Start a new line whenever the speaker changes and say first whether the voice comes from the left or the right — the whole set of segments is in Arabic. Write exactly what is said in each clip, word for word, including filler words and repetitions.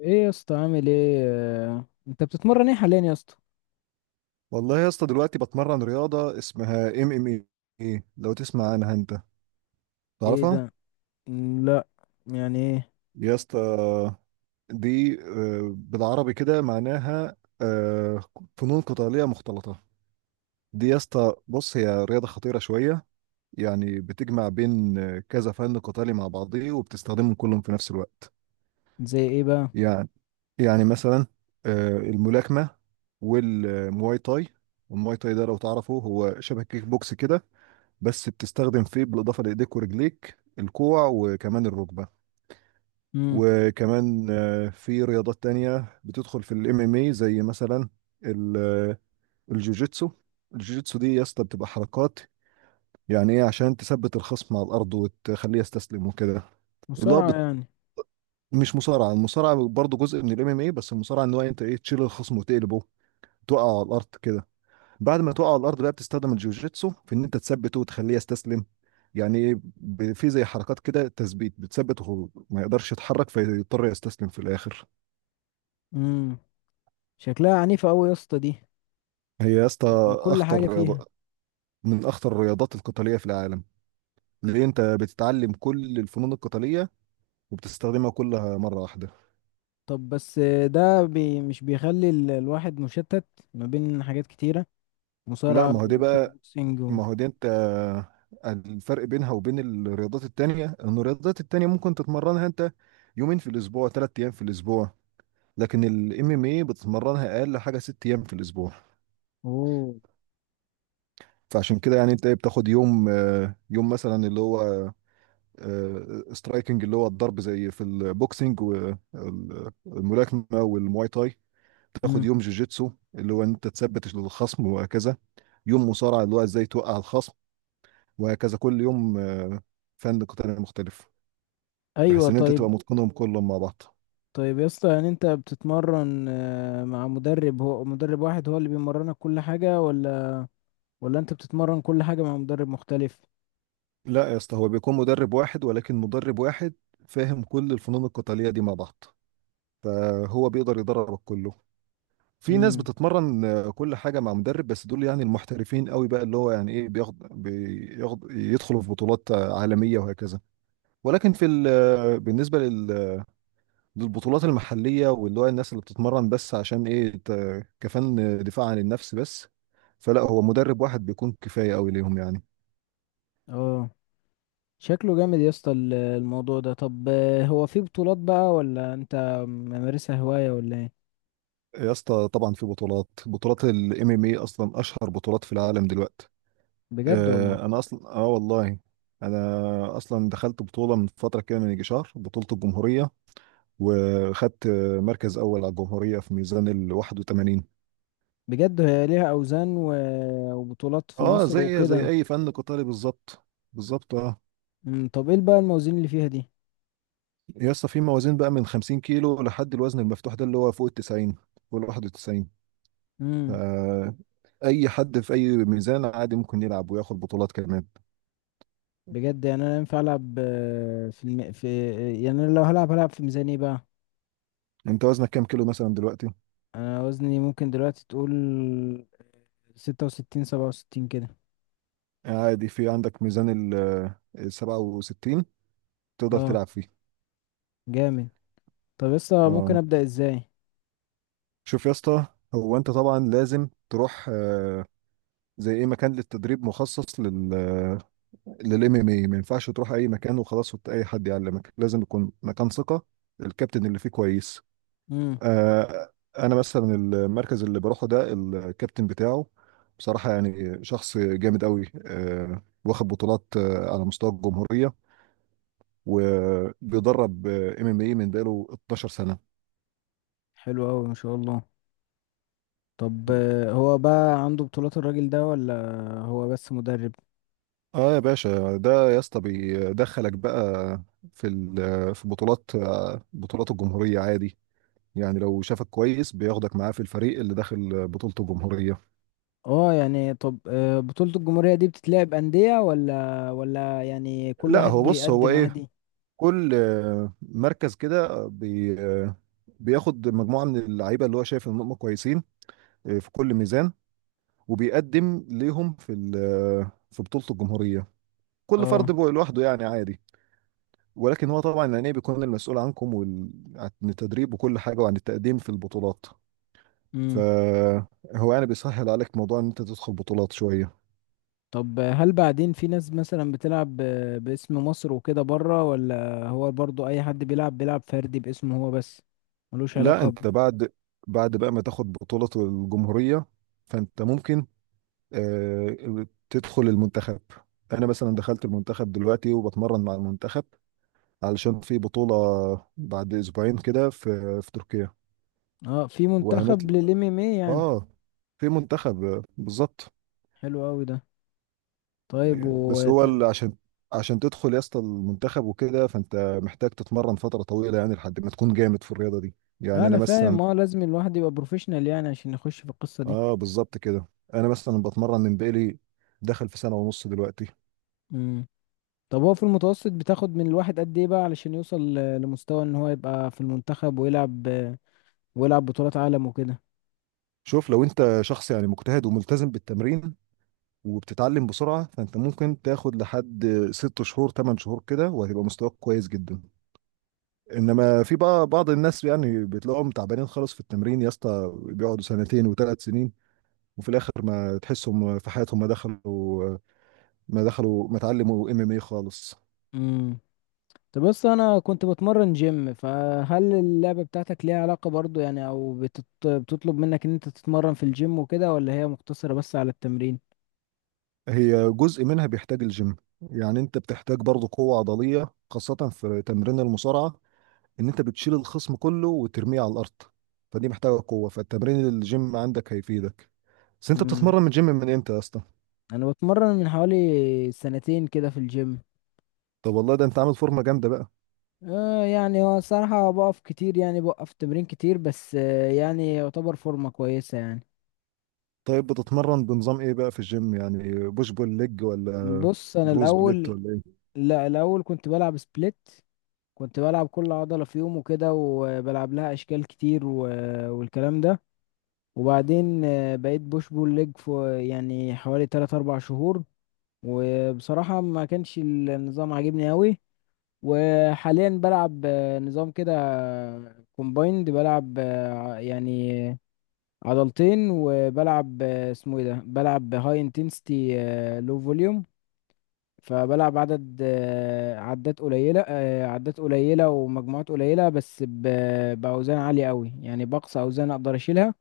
left: ايه يا اسطى؟ عامل ايه؟ آه، انت بتتمرن ايه حاليا يا اسطى؟
right: والله يا اسطى دلوقتي بتمرن رياضة اسمها ام ام اي. لو تسمع عنها انت
left: ايه
right: تعرفها؟
left: ده؟ مم، لا. يعني ايه؟
right: يا اسطى دي آه، بالعربي كده معناها آه، فنون قتالية مختلطة. دي يا اسطى بص هي رياضة خطيرة شوية، يعني بتجمع بين آه، كذا فن قتالي مع بعضيه وبتستخدمهم كلهم في نفس الوقت.
left: زي ايه بقى؟
right: يعني يعني مثلا آه، الملاكمة والمواي تاي. المواي تاي ده لو تعرفه هو شبه كيك بوكس كده، بس بتستخدم فيه بالاضافه لايديك ورجليك الكوع وكمان الركبه.
left: امم
right: وكمان آه، في رياضات تانية بتدخل في الام ام اي زي مثلا ال- آه، الجوجيتسو. الجوجيتسو دي يا اسطى بتبقى حركات، يعني ايه عشان تثبت الخصم على الارض وتخليه يستسلم وكده. اللي هو
left: مصارعة
right: بت...
left: يعني.
right: مش مصارعه، المصارعه برضه جزء من الام ام اي، بس المصارعه ان هو انت ايه تشيل الخصم وتقلبه، توقعه على الارض كده. بعد ما تقع على الارض بقى بتستخدم الجوجيتسو في ان انت تثبته وتخليه يستسلم. يعني ايه، ب- في زي حركات كده تثبيت بتثبته وهو ما يقدرش يتحرك فيضطر يستسلم في الاخر.
left: امم شكلها عنيفة قوي يا اسطى دي،
right: هي يا اسطى
left: يعني كل حاجة
right: اخطر
left: فيها.
right: رياضة، من اخطر الرياضات القتاليه في العالم. ليه انت بتتعلم كل الفنون القتاليه وبتستخدمها كلها مره واحده.
left: طب بس آه، ده بي مش بيخلي ال- الواحد مشتت ما بين حاجات كتيرة،
right: لا،
left: مصارعة
right: ما هو دي
left: وكيك
right: بقى
left: بوكسينج و...
right: ما هو دي انت، الفرق بينها وبين الرياضات التانية ان الرياضات التانية ممكن تتمرنها انت يومين في الاسبوع، ثلاث ايام في الاسبوع. لكن الام ام اي بتتمرنها اقل حاجه ست ايام في الاسبوع.
left: اوه.
right: فعشان كده يعني انت إيه بتاخد يوم آه، يوم مثلا اللي هو سترايكنج اللي هو الضرب زي في البوكسنج والملاكمه والمواي تاي. تاخد
left: امم.
right: يوم جوجيتسو اللي هو انت تثبت الخصم وهكذا. يوم مصارعه اللي هو ازاي توقع الخصم وهكذا، كل يوم آه، فن قتالي مختلف،
left: ايوه،
right: بحيث ان انت
left: طيب.
right: تبقى متقنهم كلهم مع بعض.
left: طيب يا اسطى، يعني انت بتتمرن آه، مع مدرب، هو مدرب واحد هو اللي بيمرنك كل حاجة، ولا ولا انت بتتمرن كل حاجة مع مدرب مختلف؟
right: لا يا اسطى، هو بيكون مدرب واحد، ولكن مدرب واحد فاهم كل الفنون القتاليه دي مع بعض، فهو بيقدر يدربك كله. في ناس
left: امم.
right: بتتمرن آه، كل حاجة مع مدرب، بس دول يعني المحترفين قوي بقى اللي هو يعني ايه بياخد بياخد يدخلوا في بطولات آه، عالمية وهكذا. ولكن في ال- آه، بالنسبة لل- للبطولات المحلية، واللي هو الناس اللي بتتمرن بس عشان ايه ت- كفن دفاع عن النفس بس، فلا هو مدرب واحد بيكون كفاية قوي ليهم يعني.
left: اه، شكله جامد يا اسطى ال- الموضوع ده. طب آه، هو في بطولات بقى، ولا انت ممارسها هواية ولا ايه؟
right: يا اسطى طبعا في بطولات. بطولات الام ام اي اصلا اشهر بطولات في العالم دلوقتي.
left: بجد والله؟
right: آه، انا اصلا اه والله، انا اصلا دخلت بطوله من فتره كده، من يجي شهر، بطوله الجمهوريه، وخدت آه، مركز اول على الجمهوريه في ميزان ال واحد وتمانين.
left: بجد هي ليها اوزان و... وبطولات في
right: اه،
left: مصر
right: زي زي
left: وكده؟
right: اي فن قتالي بالظبط. بالظبط اه.
left: امم. طب ايه بقى الموازين اللي فيها دي؟
right: يا اسطى في موازين بقى من خمسين كيلو لحد الوزن المفتوح ده اللي هو فوق ال تسعين فوق ال واحد وتسعين.
left: امم.
right: فاي حد في اي ميزان عادي ممكن يلعب وياخد بطولات كمان.
left: بجد؟ يعني انا ينفع العب آه، في الم... في، يعني انا لو هلعب هلعب في ميزان ايه بقى؟
right: انت وزنك كام كيلو مثلا دلوقتي؟
left: انا وزني ممكن دلوقتي تقول ستة وستين، سبعة وستين كده.
right: عادي في عندك ميزان ال آه، ال سبعة وستين، تقدر
left: اه.
right: تلعب فيه.
left: جامد. طب لسه ممكن
right: اه
left: ابدا ازاي؟
right: شوف يا اسطى، هو انت طبعا لازم تروح آه، زي ايه مكان للتدريب مخصص لل للام ام اي. ما ينفعش تروح اي مكان وخلاص وت- اي حد يعلمك، لازم يكون مكان ثقه، الكابتن اللي فيه كويس.
left: امم.
right: آه، انا مثلا المركز اللي بروحه ده الكابتن بتاعه بصراحه يعني شخص جامد قوي، آه، واخد بطولات آه، على مستوى الجمهوريه، وبيدرب ام ام اي من بقاله اتناشر سنه.
left: حلو قوي، ما شاء الله. طب آه، هو بقى عنده بطولات الراجل ده، ولا هو بس مدرب؟
right: اه يا باشا ده يا اسطى بيدخلك بقى في ال- في بطولات، بطولات الجمهورية عادي، يعني لو شافك كويس بياخدك معاه في الفريق اللي داخل بطولة الجمهورية.
left: اه، يعني طب آه، بطولة الجمهورية دي بتتلعب أندية ولا ولا يعني كل
right: لا
left: واحد
right: هو بص هو
left: بيقدم
right: ايه،
left: عادي؟
right: كل آه، مركز كده بي آه، بياخد مجموعة من اللعيبة اللي هو شايف ان هم كويسين آه، في كل ميزان، وبيقدم ليهم في ال- آه، في بطولة الجمهورية، كل فرد
left: اه.
right: بقى لوحده يعني عادي. ولكن هو طبعا الأنيب بيكون المسؤول عنكم وال... عن التدريب وكل حاجة وعن التقديم في البطولات.
left: امم.
right: فهو يعني بيسهل عليك موضوع إن أنت تدخل بطولات شوية.
left: طب هل بعدين في ناس مثلا بتلعب آه، باسم مصر وكده بره، ولا هو برضو اي حد بيلعب بيلعب فردي باسمه هو بس، ملوش
right: لا
left: علاقة ب...؟
right: أنت بعد بعد بقى ما تاخد بطولة الجمهورية فأنت ممكن آه، تدخل المنتخب. أنا مثلا دخلت المنتخب دلوقتي وبتمرن مع المنتخب علشان في بطولة بعد أسبوعين كده، في في تركيا،
left: اه، في منتخب
right: وهنطلع.
left: للام ام اي يعني؟
right: آه في منتخب آه، بالظبط.
left: حلو قوي ده. طيب و...
right: بس هو ال- عشان عشان تدخل يا اسطى المنتخب وكده فانت محتاج تتمرن فتره طويله يعني لحد ما تكون جامد في الرياضه دي. يعني
left: انا
right: انا مثلا،
left: فاهم، اه، لازم الواحد يبقى بروفيشنال يعني عشان يخش في القصة دي.
right: اه بالظبط كده. انا مثلا بتمرن من بقالي، دخل في سنه ونص دلوقتي.
left: امم. طب هو في المتوسط بتاخد من الواحد قد ايه بقى علشان يوصل ل- لمستوى ان هو يبقى في المنتخب ويلعب، ويلعب بطولات عالم وكده؟
right: شوف، لو انت شخص يعني مجتهد وملتزم بالتمرين وبتتعلم بسرعه فانت ممكن تاخد لحد ست شهور، تمن شهور كده، وهتبقى مستواك كويس جدا. انما في بقى بعض الناس يعني بتلاقيهم تعبانين خالص في التمرين يا اسطى بيقعدوا سنتين وثلاث سنين وفي الاخر ما تحسهم في حياتهم ما دخلوا، ما دخلوا ما اتعلموا ام ام اي خالص.
left: امم. طب بس انا كنت بتمرن جيم، فهل اللعبة بتاعتك ليها علاقة برضو يعني، او بتط... بتطلب منك ان انت تتمرن في الجيم وكده، ولا هي مقتصرة بس على التمرين؟
right: هي جزء منها بيحتاج الجيم، يعني انت بتحتاج برضه قوة عضلية خاصة في تمرين المصارعة، ان انت بتشيل الخصم كله وترميه على الارض، فدي محتاجة قوة، فالتمرين الجيم عندك هيفيدك. بس انت
left: امم.
right: بتتمرن من الجيم من امتى يا اسطى؟
left: انا بتمرن من حوالي سنتين كده في الجيم.
right: طب والله ده انت عامل فورمة جامدة بقى.
left: آه يعني هو الصراحة بقف كتير، يعني بوقف تمرين كتير، بس آه يعني يعتبر فورمة كويسة يعني.
right: طيب بتتمرن بنظام ايه بقى في الجيم يعني، بوش بول ليج ولا
left: بص أنا
right: بروز بليت
left: الأول،
right: ولا ايه؟
left: لا الأول كنت بلعب سبليت، كنت بلعب كل عضلة في يوم وكده وبلعب لها أشكال كتير و... والكلام ده. وبعدين آه بقيت بوش بول ليج في يعني حوالي تلات أربع شهور، وبصراحة ما كانش النظام عاجبني أوي. وحاليا بلعب آه، نظام كده كومبايند، بلعب آه، يعني عضلتين، وبلعب آه، اسمه ايه ده، بلعب هاي انتنسيتي لو فوليوم. فبلعب عدد آه، عدات قليلة، آه، عدات قليلة ومجموعات قليلة، بس ب- بأوزان عالية قوي، يعني بقصى أوزان أقدر أشيلها.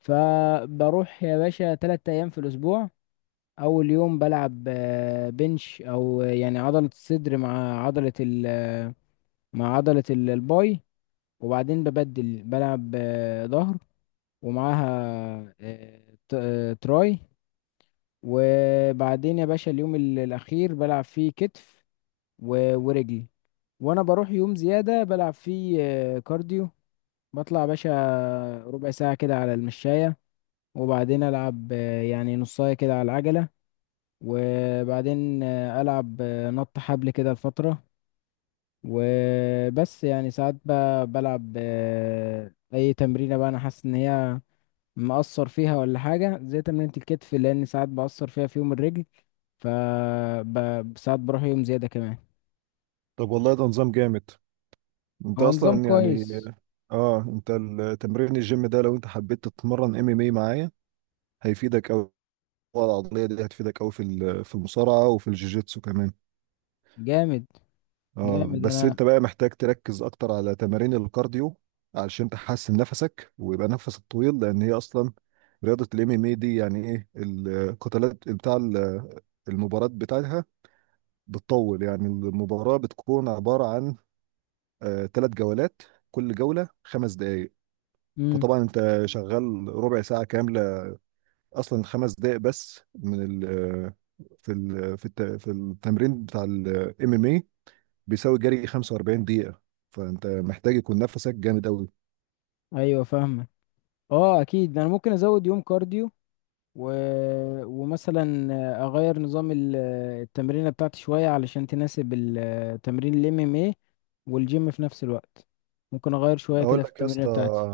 left: فبروح يا باشا تلات أيام في الأسبوع. أول يوم بلعب آه، بنش، أو آه، يعني عضلة الصدر مع عضلة ال آه، مع عضلة ال- الباي. وبعدين ببدل، بلعب آه، ظهر ومعاها آه، ت- آه، تراي. وبعدين يا باشا اليوم ال- الأخير بلعب فيه كتف و- ورجلي. وأنا بروح يوم زيادة بلعب فيه آه، كارديو، بطلع يا باشا ربع ساعة كده على المشاية، وبعدين ألعب آه، يعني نصاية كده على العجلة، وبعدين آه، ألعب آه، نط حبل كده لفترة. وبس، يعني ساعات ب- بلعب آه، أي تمرينة بقى أنا حاسس إن هي مقصر فيها ولا حاجة، زي تمرينة الكتف لأن ساعات بقصر فيها في يوم الرجل. ف ب- ساعات بروح يوم زيادة كمان.
right: طب والله ده نظام جامد، انت
left: هو نظام
right: اصلا يعني،
left: كويس.
right: اه انت التمرين الجيم ده لو انت حبيت تتمرن ام ام اي معايا هيفيدك قوي، العضليه دي هتفيدك قوي في ال- في المصارعه وفي الجوجيتسو كمان.
left: جامد،
right: اه
left: جامد.
right: بس
left: أنا
right: انت بقى محتاج تركز اكتر على تمارين الكارديو علشان تحسن نفسك ويبقى نفسك طويل، لان هي اصلا رياضه الام ام اي دي يعني ايه القتالات بتاع ال- المباراه بتاعتها بتطول، يعني المباراه بتكون عباره عن ثلاث جولات، كل جوله خمس دقائق.
left: مم.
right: فطبعا انت شغال ربع ساعه كامله، اصلا خمس دقائق بس من ال في ال في الت- في التمرين بتاع الام ام اي بيساوي جري خمسة وأربعين دقيقه. فانت محتاج يكون نفسك جامد قوي.
left: أيوة، فاهمة. اه أكيد، أنا ممكن أزود يوم كارديو و... ومثلا أغير نظام ال- التمرينة بتاعتي شوية علشان تناسب ال- تمرين ال إم إم إيه والجيم في نفس الوقت. ممكن أغير شوية
right: اقول
left: كده في
right: لك يا
left: التمرينة
right: اسطى
left: بتاعتي.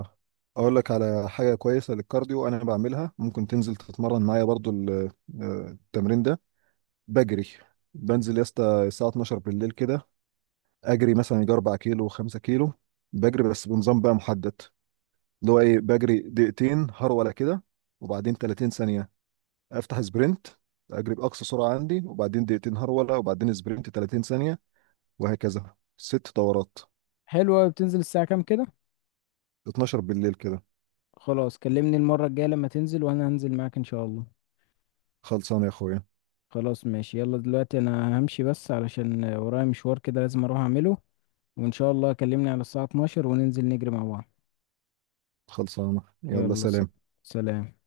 right: اقول لك على حاجه كويسه للكارديو انا بعملها، ممكن تنزل تتمرن معايا برضو ال- آه، التمرين ده. بجري، بنزل يا اسطى الساعه اتناشر بالليل كده، اجري مثلا يجي 4 كيلو، 5 كيلو، بجري بس بنظام بقى محدد اللي هو ايه، بجري دقيقتين هرولة كده وبعدين تلاتين ثانية افتح سبرنت، اجري باقصى سرعة عندي، وبعدين دقيقتين هرولة وبعدين سبرنت تلاتين ثانية، وهكذا ست دورات.
left: حلوة، بتنزل الساعة كام كده؟
right: اتناشر بالليل كده.
left: خلاص، كلمني المرة الجاية لما تنزل وانا هنزل معاك ان شاء الله.
right: خلصانة يا اخويا.
left: خلاص ماشي، يلا دلوقتي انا همشي بس علشان ورايا مشوار كده لازم اروح اعمله، وان شاء الله كلمني على الساعة اتناشر وننزل نجري مع بعض.
right: خلصانة يلا
left: يلا، س-
right: سلام.
left: سلام.